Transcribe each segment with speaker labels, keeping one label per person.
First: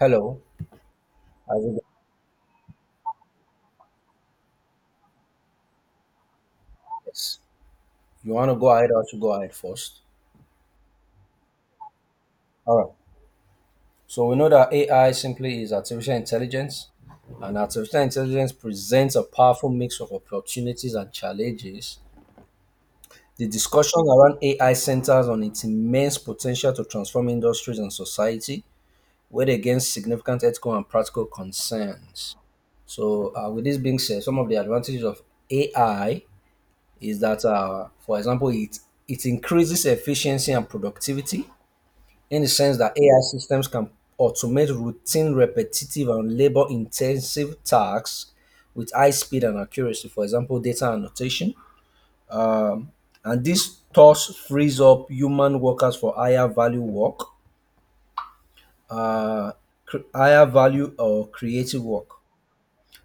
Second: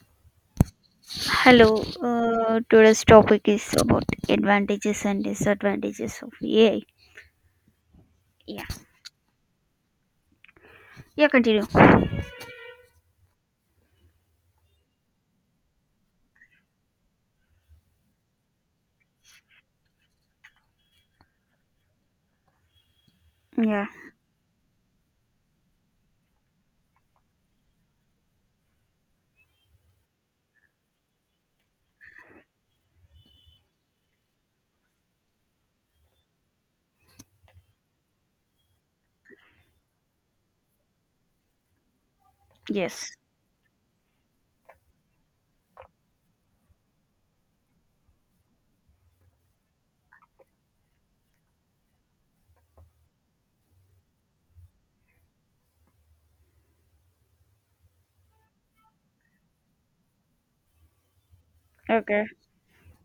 Speaker 1: Hello, how's it going?
Speaker 2: Hello, today's topic is about advantages and disadvantages of AI.
Speaker 1: Yes. You want to
Speaker 2: Yeah,
Speaker 1: go ahead or to go ahead first?
Speaker 2: yeah, continue.
Speaker 1: All right. So we know that AI simply is artificial intelligence, and artificial intelligence presents a powerful mix of opportunities and challenges. The
Speaker 2: Yeah,
Speaker 1: discussion around AI centers on its immense potential to transform industries and society, weighed against significant ethical and practical concerns. So, with this being said, some of the advantages of AI is that, for example, it increases efficiency and productivity in the sense that
Speaker 2: yes,
Speaker 1: AI systems can automate routine, repetitive, and labor intensive tasks with high speed and accuracy, for example, data annotation. Um, and this thus frees up human workers for higher value work, uh, higher value or creative work.
Speaker 2: okay.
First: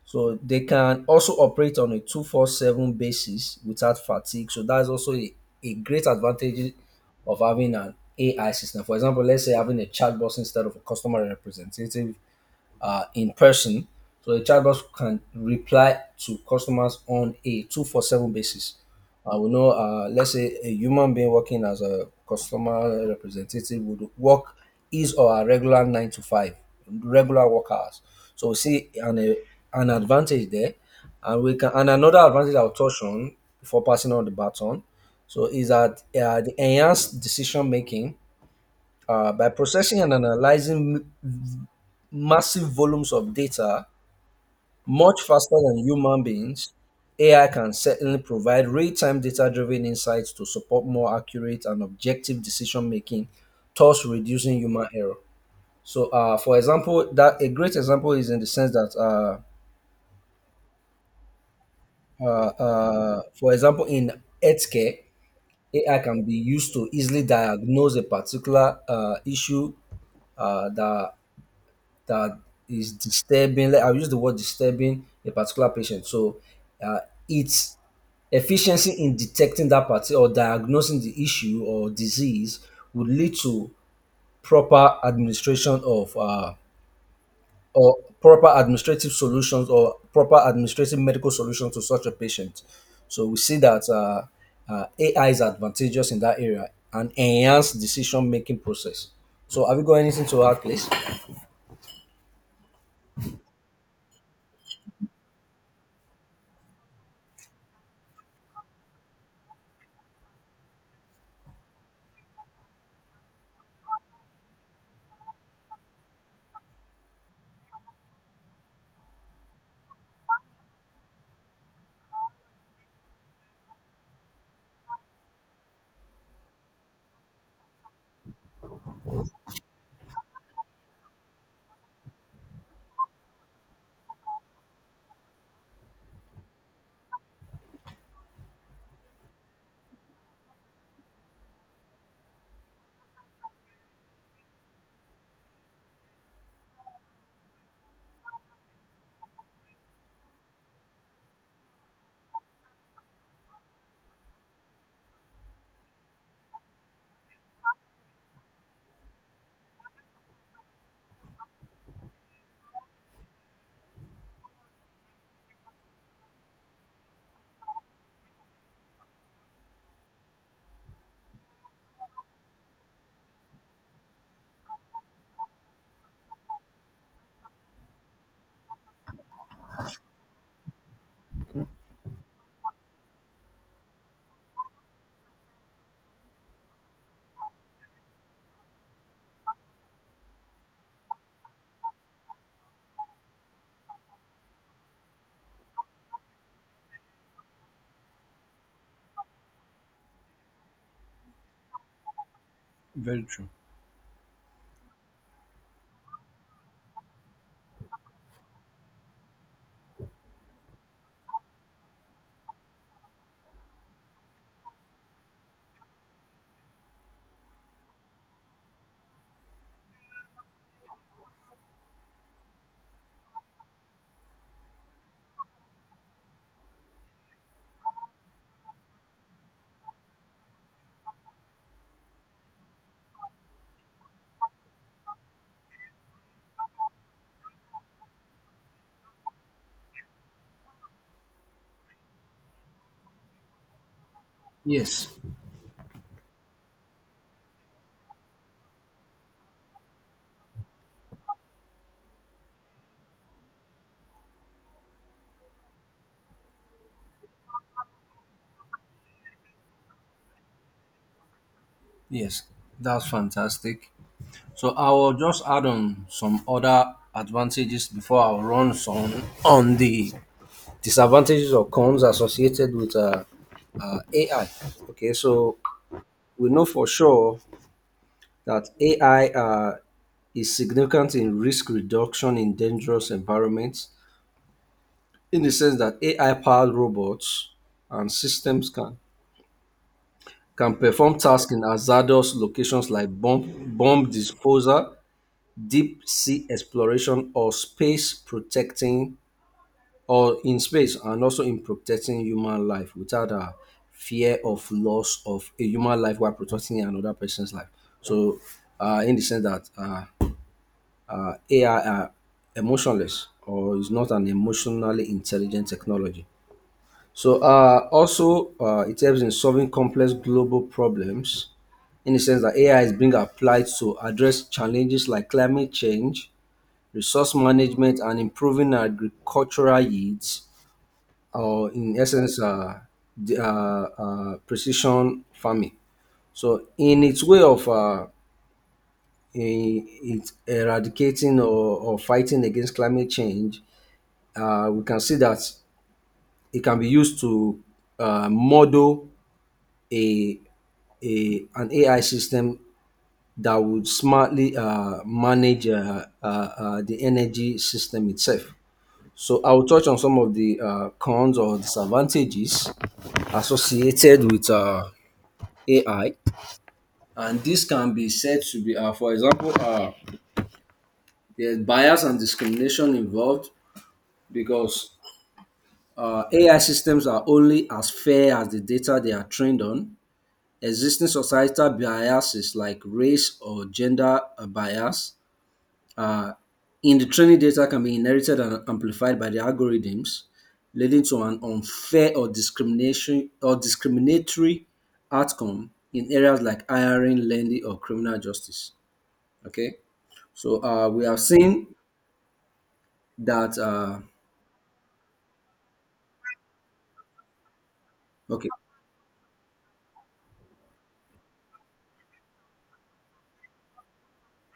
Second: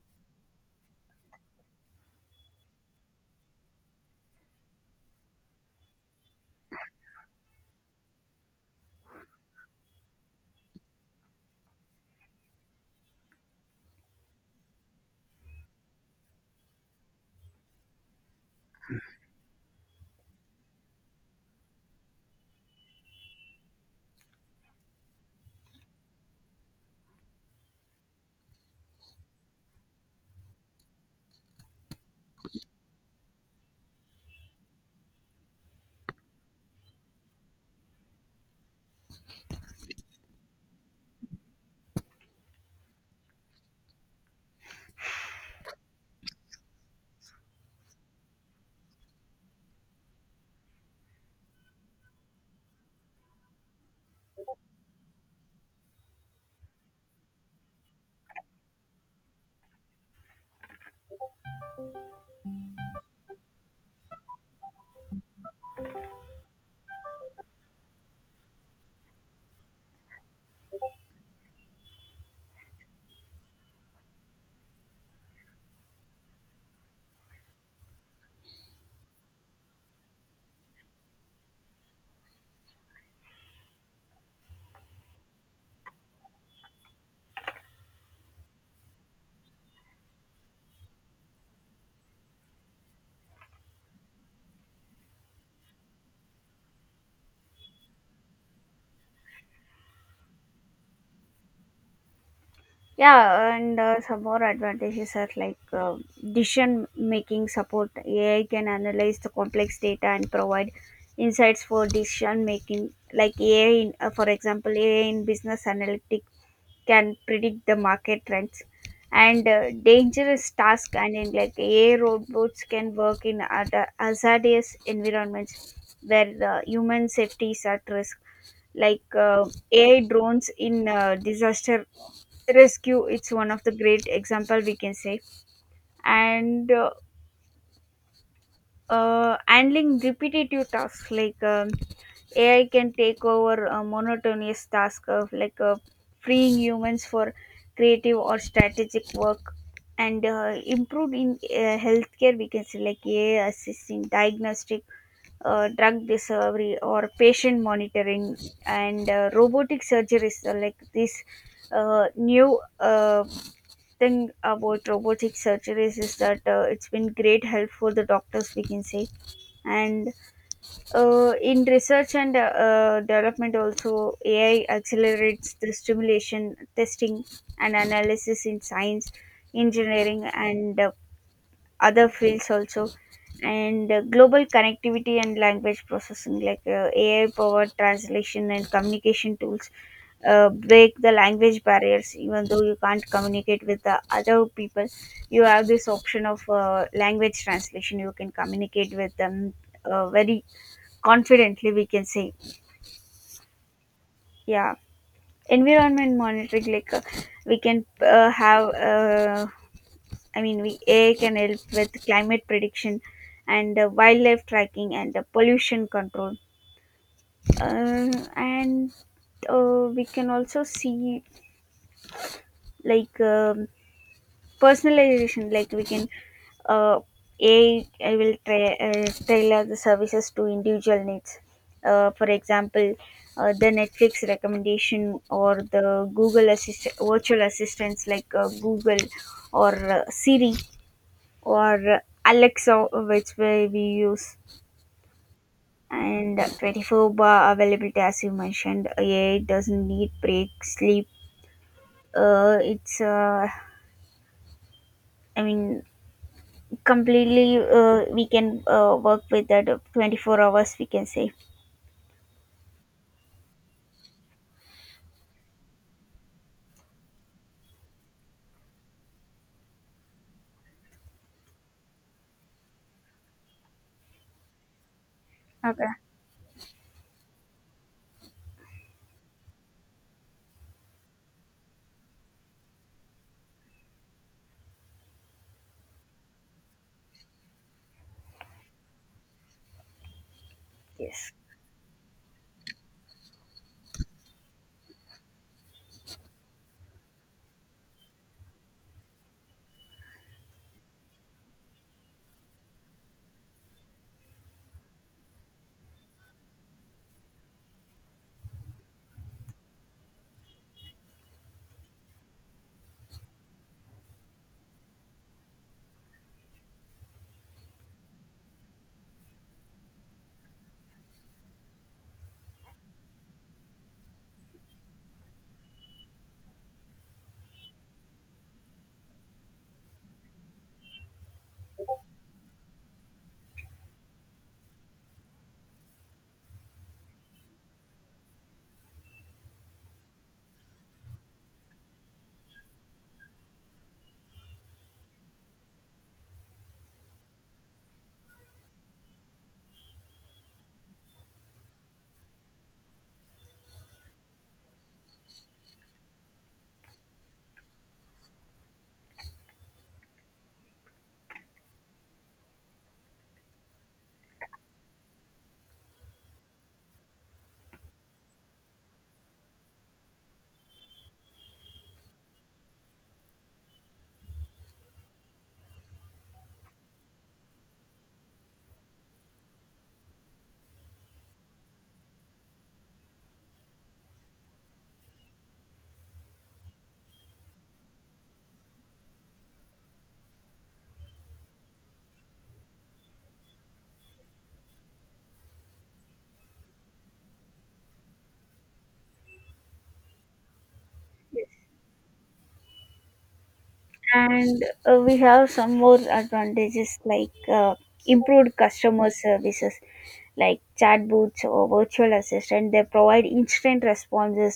Speaker 1: So they can also operate on a 24/7 basis without fatigue. So that's also a great advantage of having an AI system. For example, let's say having a chatbot instead of a customer representative in person. So the chatbot can reply to customers on a 24/7 basis. We know, let's say a human being working as a customer representative would work his or her regular 9 to 5, regular work hours. So we see an advantage there. And we can, and another advantage I'll touch on before passing on the baton. So is that the enhanced decision making by processing and analyzing m- massive volumes of data much faster than human beings, AI can certainly provide real time data driven insights to support more accurate and objective decision making, thus reducing human error. So, for example, that a great example is in the sense that, for example, in healthcare, AI can be used to easily diagnose a particular issue uh, that that is disturbing, like I'll use the word disturbing a particular patient. So uh, its efficiency in detecting that part or diagnosing the issue or disease would lead to proper administration of or proper administrative solutions or proper administrative medical solutions to such a patient. So we see that AI is advantageous in that area and enhance decision making process. So have you got anything to add, please?
Speaker 2: Yeah, and some more advantages are decision making support. AI can analyze the complex data and provide insights for decision making, like AI, for example, AI in business analytics can predict the market trends and dangerous task and in like AI robots can work in other hazardous environments where the human safety is at risk like uh, AI drones in disaster rescue, it's one of the great example we can say. And handling repetitive tasks AI can take over a monotonous task of freeing humans for creative or strategic work, and improved in healthcare we can say, like AI assisting diagnostic, drug discovery or patient monitoring, and robotic surgeries, like this new thing about robotic surgeries is that it's been great help for the doctors, we can say. And in research and development, also AI accelerates the stimulation, testing, and analysis in science, engineering, and other fields also. And global connectivity and language processing, AI-powered translation and communication tools, break the language barriers. Even though you can't communicate with the other people, you have this option of language translation. You can communicate with them very confidently, we can say.
Speaker 1: Very true.
Speaker 2: Yeah, environment monitoring we can have I mean we ai can help with climate prediction and wildlife tracking and pollution control, and we can also see like um, personalization like we can uh, AI tailor the services to individual needs. For example, the Netflix recommendation or the virtual assistants Google or Siri or Alexa, which way we use.
Speaker 1: Yes.
Speaker 2: And 24 bar availability, as you mentioned, AI doesn't need break, sleep. Uh, it's, uh, I mean, completely we can work with that 24 hours, we can say.
Speaker 1: Yes, that's fantastic. So I will just add on some other advantages before I run some on the disadvantages or cons associated with AI. Okay, so
Speaker 2: Okay.
Speaker 1: we know for sure that AI is significant in risk reduction in dangerous environments, in the sense that AI-powered robots and systems can perform
Speaker 2: Yes.
Speaker 1: tasks in hazardous locations like bomb disposal, deep sea exploration or space protecting or in space and also in protecting human life without a fear of loss of a human life while protecting another person's life. So, in the sense that AI are emotionless or is not an emotionally intelligent technology. So, it helps in solving complex global problems in the sense that AI is being applied to address challenges like climate change, resource management and improving agricultural yields or in essence precision farming. So in its way of it's eradicating or fighting against climate change, we can see that it can be used to model a, a an AI system that would smartly manage the energy system itself. So I'll touch on some of the cons or disadvantages associated with AI, and this can be said to be, uh, for example, there's bias and discrimination involved because AI systems are only as fair as the data they are trained on. Existing societal biases like race or gender bias Uh, in the training data can be inherited and amplified by the algorithms, leading to an unfair or discrimination or discriminatory outcome in areas like hiring, lending, or criminal justice. Okay, so we have
Speaker 2: Yes,
Speaker 1: seen that.
Speaker 2: and we have some more advantages
Speaker 1: Okay,
Speaker 2: improved customer services, like chatbots or virtual assistant, they provide instant responses,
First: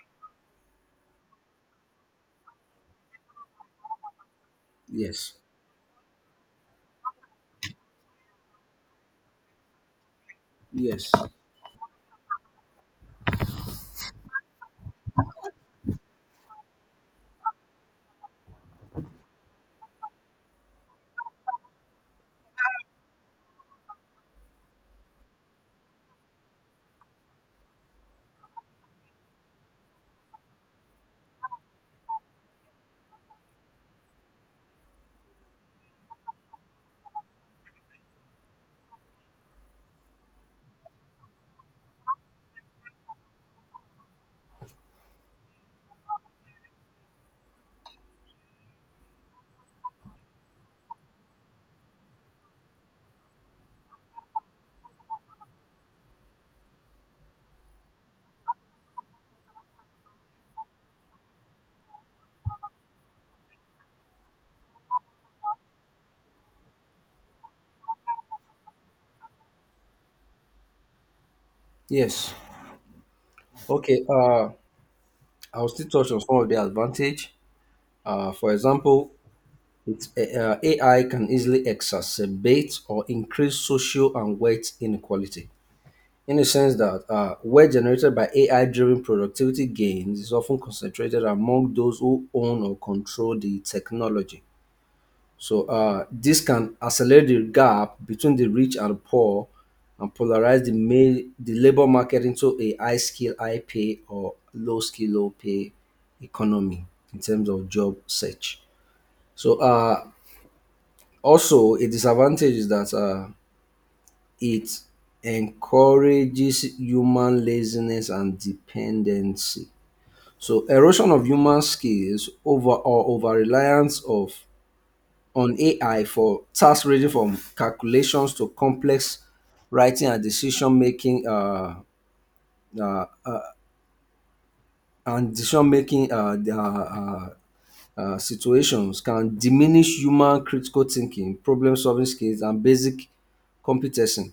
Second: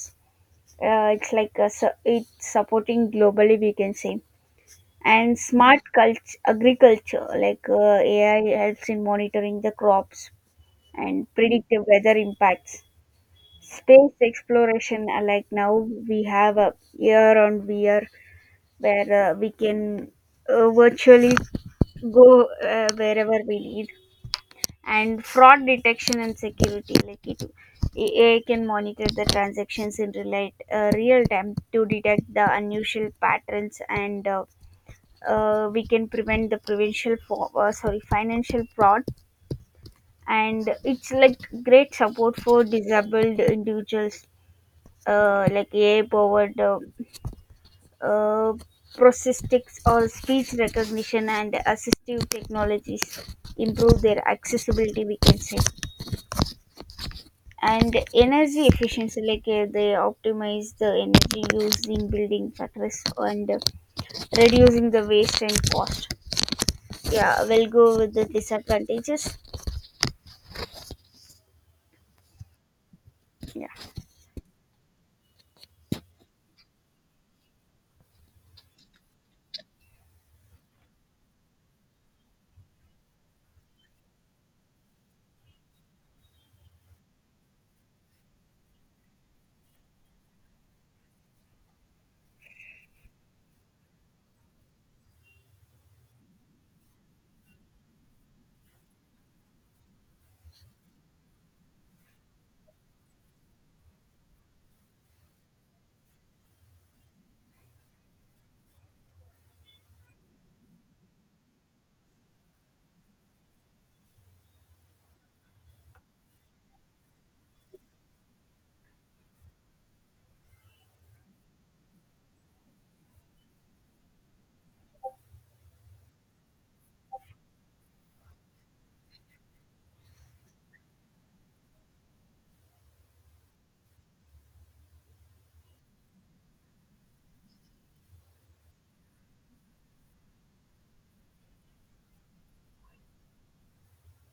Speaker 2: it's like it's supporting globally, we can say.
Speaker 1: yes,
Speaker 2: And smart culture agriculture ai helps in monitoring the crops
Speaker 1: yes,
Speaker 2: and predictive weather impacts, space exploration, like now we have a year on VR where we can virtually go wherever we need. And fraud detection and security, like it AI can monitor the transactions in real time to detect the unusual patterns, and we can prevent the provincial for, sorry financial fraud. And it's like great support for disabled individuals, like AI powered uh, prosthetics or speech recognition and assistive technologies improve their accessibility, we can say. And energy efficiency, they optimize the energy used in building factories and reducing the waste and cost. Yeah, we'll go with the disadvantages.
Speaker 1: yes.
Speaker 2: Yeah,
Speaker 1: Okay, I'll still touch on some of the advantage. For example, AI can easily exacerbate or increase social and wealth inequality in the sense that wealth generated by AI driven productivity gains is often concentrated among those who own or control the technology. So, this can accelerate the gap between the rich and the poor and polarize the labor market into a high skill, high pay, or low skill, low pay economy in terms of job search. So, a disadvantage is that it encourages human laziness and dependency. So erosion of human skills over or over reliance of on AI for tasks ranging from calculations to complex writing uh, uh, and decision making the, situations can diminish human critical thinking, problem solving skills, and basic competency,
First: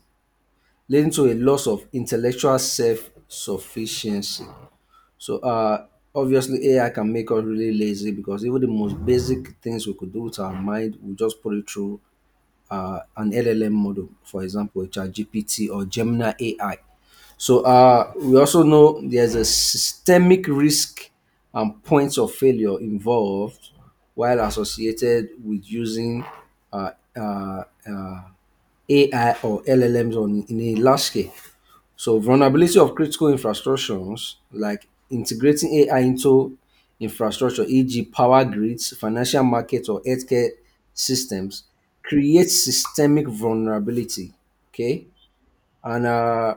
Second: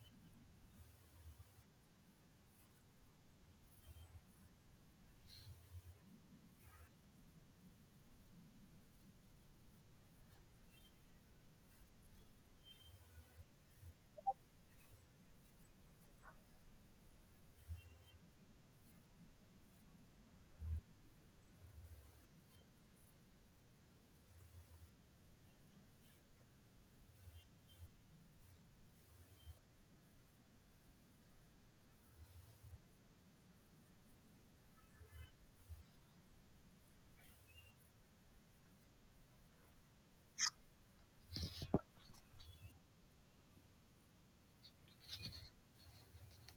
Speaker 1: leading to a loss of intellectual self-sufficiency. So obviously AI can make us really lazy because even the most basic things we could do with our mind, we just put it through an LLM model, for example, ChatGPT or Gemini AI. So we also know there's a systemic risk and points of failure involved while associated with using uh, uh, uh, AI or LLMs on in a large scale. So vulnerability of critical infrastructures like integrating AI into infrastructure, e.g. power grids, financial markets or healthcare systems creates systemic vulnerability. Okay. And, uh,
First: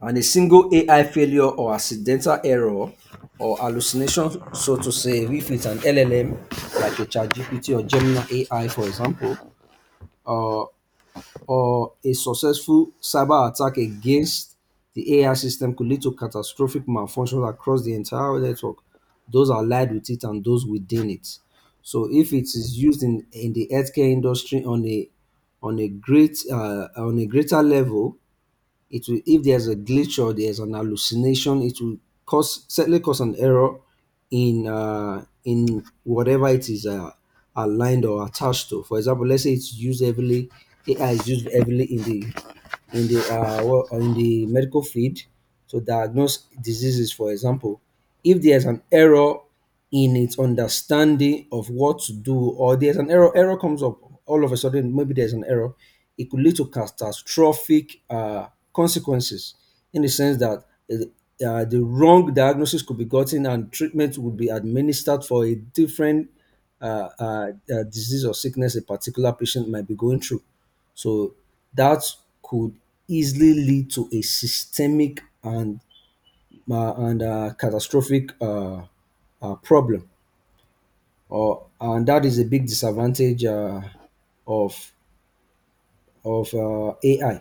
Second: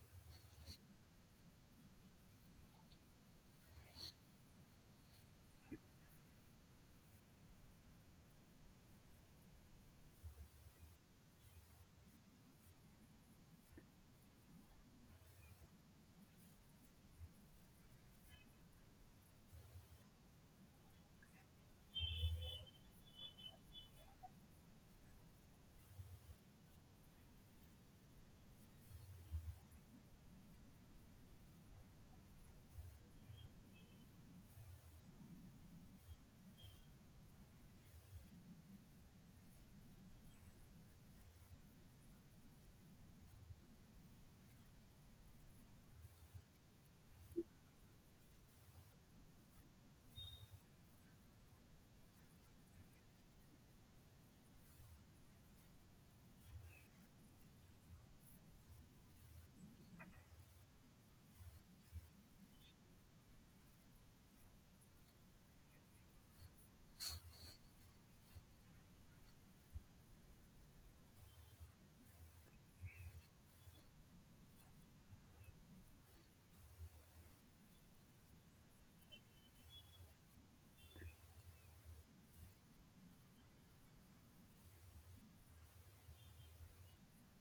Speaker 1: and a single AI failure or accidental error or hallucination, so to say, if it's an LLM like a ChatGPT or Gemini AI, for example, uh, or a successful cyber attack against the AI system could lead to catastrophic malfunction across the entire network, those allied with it and those within it. So if it is used in the healthcare industry on a great on a greater level, it will, if there's a glitch or there's an hallucination, it will cause, certainly cause an error in whatever it is aligned or attached to. For example, let's say it's used heavily, AI is used heavily in the in the in the medical field to diagnose diseases. For example, if there's an error in its understanding of what to do or there's an error comes up all of a sudden, maybe there's an error, it could lead to catastrophic consequences, in the sense that the wrong diagnosis could be gotten and treatment would be administered for a different uh, uh, disease or sickness a particular patient might be going through. So that could easily lead to a systemic and catastrophic problem, or and that is a big disadvantage of of AI.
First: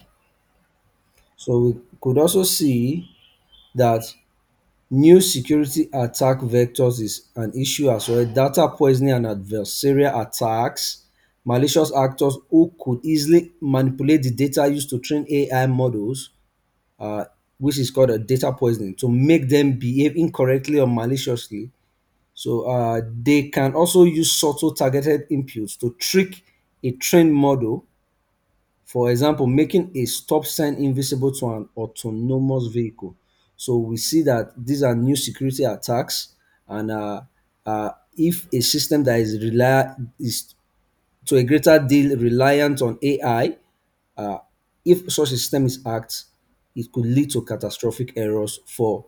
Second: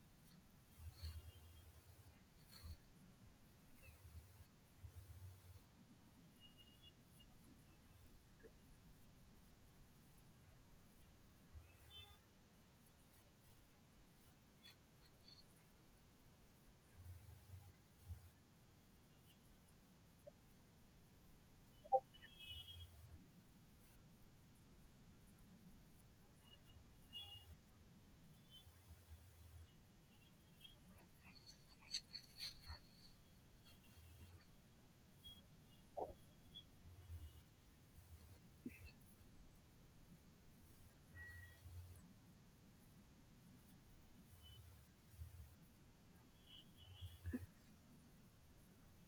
Speaker 1: So we could also see that new security attack vectors is an issue as well. Data poisoning and adversarial attacks, malicious actors who could easily manipulate the data used to train AI models, uh, which is called a data poisoning, to make them behave incorrectly or maliciously. So they can also use subtle targeted inputs to trick a trained model, for example, making a stop sign invisible to an autonomous vehicle. So we see that these are new security attacks, and uh, if a system that is to a greater deal reliant on AI, uh, if such a system is hacked, it could lead to catastrophic errors for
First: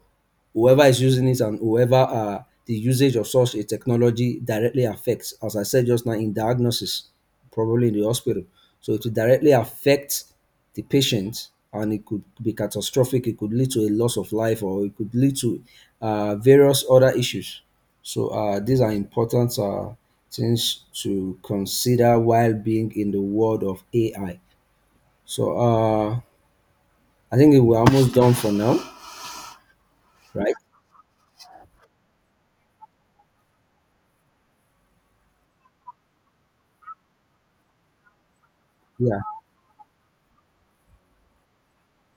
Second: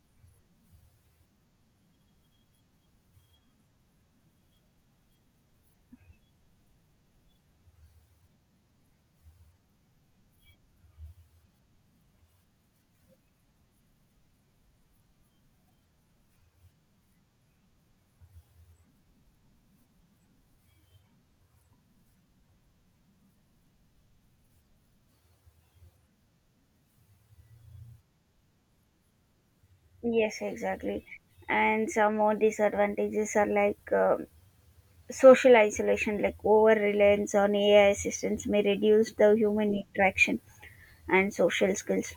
Speaker 1: whoever is using it and whoever the usage of such a technology directly affects. As I said just now, in diagnosis, probably in the hospital. So it will directly affect the patient and it could be catastrophic. It could lead to a loss of life or it could lead to various other issues. So these are important things to consider while being in the world of AI. So I think we're almost done for now,
Speaker 2: yes,
Speaker 1: right?
Speaker 2: exactly. And some more disadvantages are social isolation, like over reliance on ai assistance may reduce
Speaker 1: Yeah.
Speaker 2: the human interaction and social skills.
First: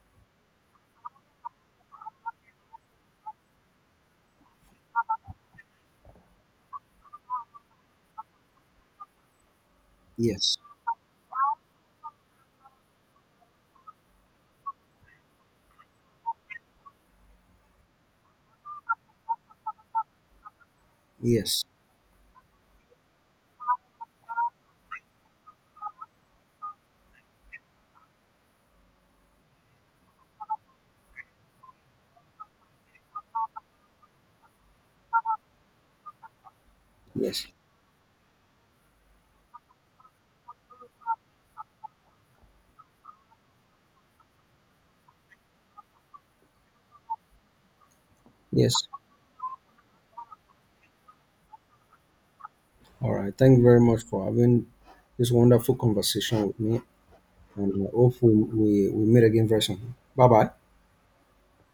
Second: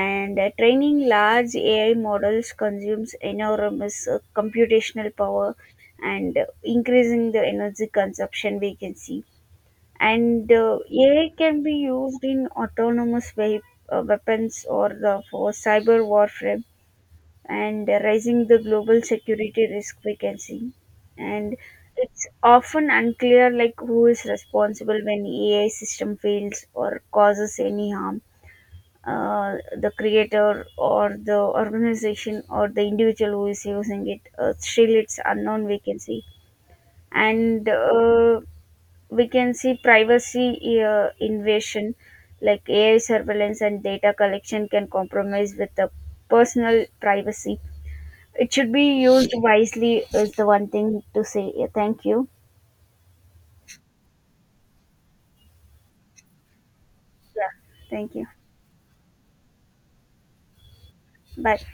Speaker 2: And training large AI models consumes enormous computational power and increasing the energy consumption, we can see. And
Speaker 1: Yes.
Speaker 2: AI can be used in weapons or the, for cyber warfare, and raising the global security risk, we can see. And
Speaker 1: Yes.
Speaker 2: it's often unclear like who is responsible when AI system fails or causes any harm, uh, the creator or the organization or the individual who is using it, still it's unknown vacancy.
Speaker 1: Yes.
Speaker 2: And we can see privacy invasion, like ai surveillance and data collection can compromise with the personal privacy. It should
Speaker 1: Yes.
Speaker 2: be used wisely is the one thing to say. Yeah, thank you.
Speaker 1: All right. Thank you very much for having this wonderful conversation with me,
Speaker 2: Yeah,
Speaker 1: and I
Speaker 2: thank
Speaker 1: hope
Speaker 2: you.
Speaker 1: meet again very soon. Bye bye.
Speaker 2: Bye.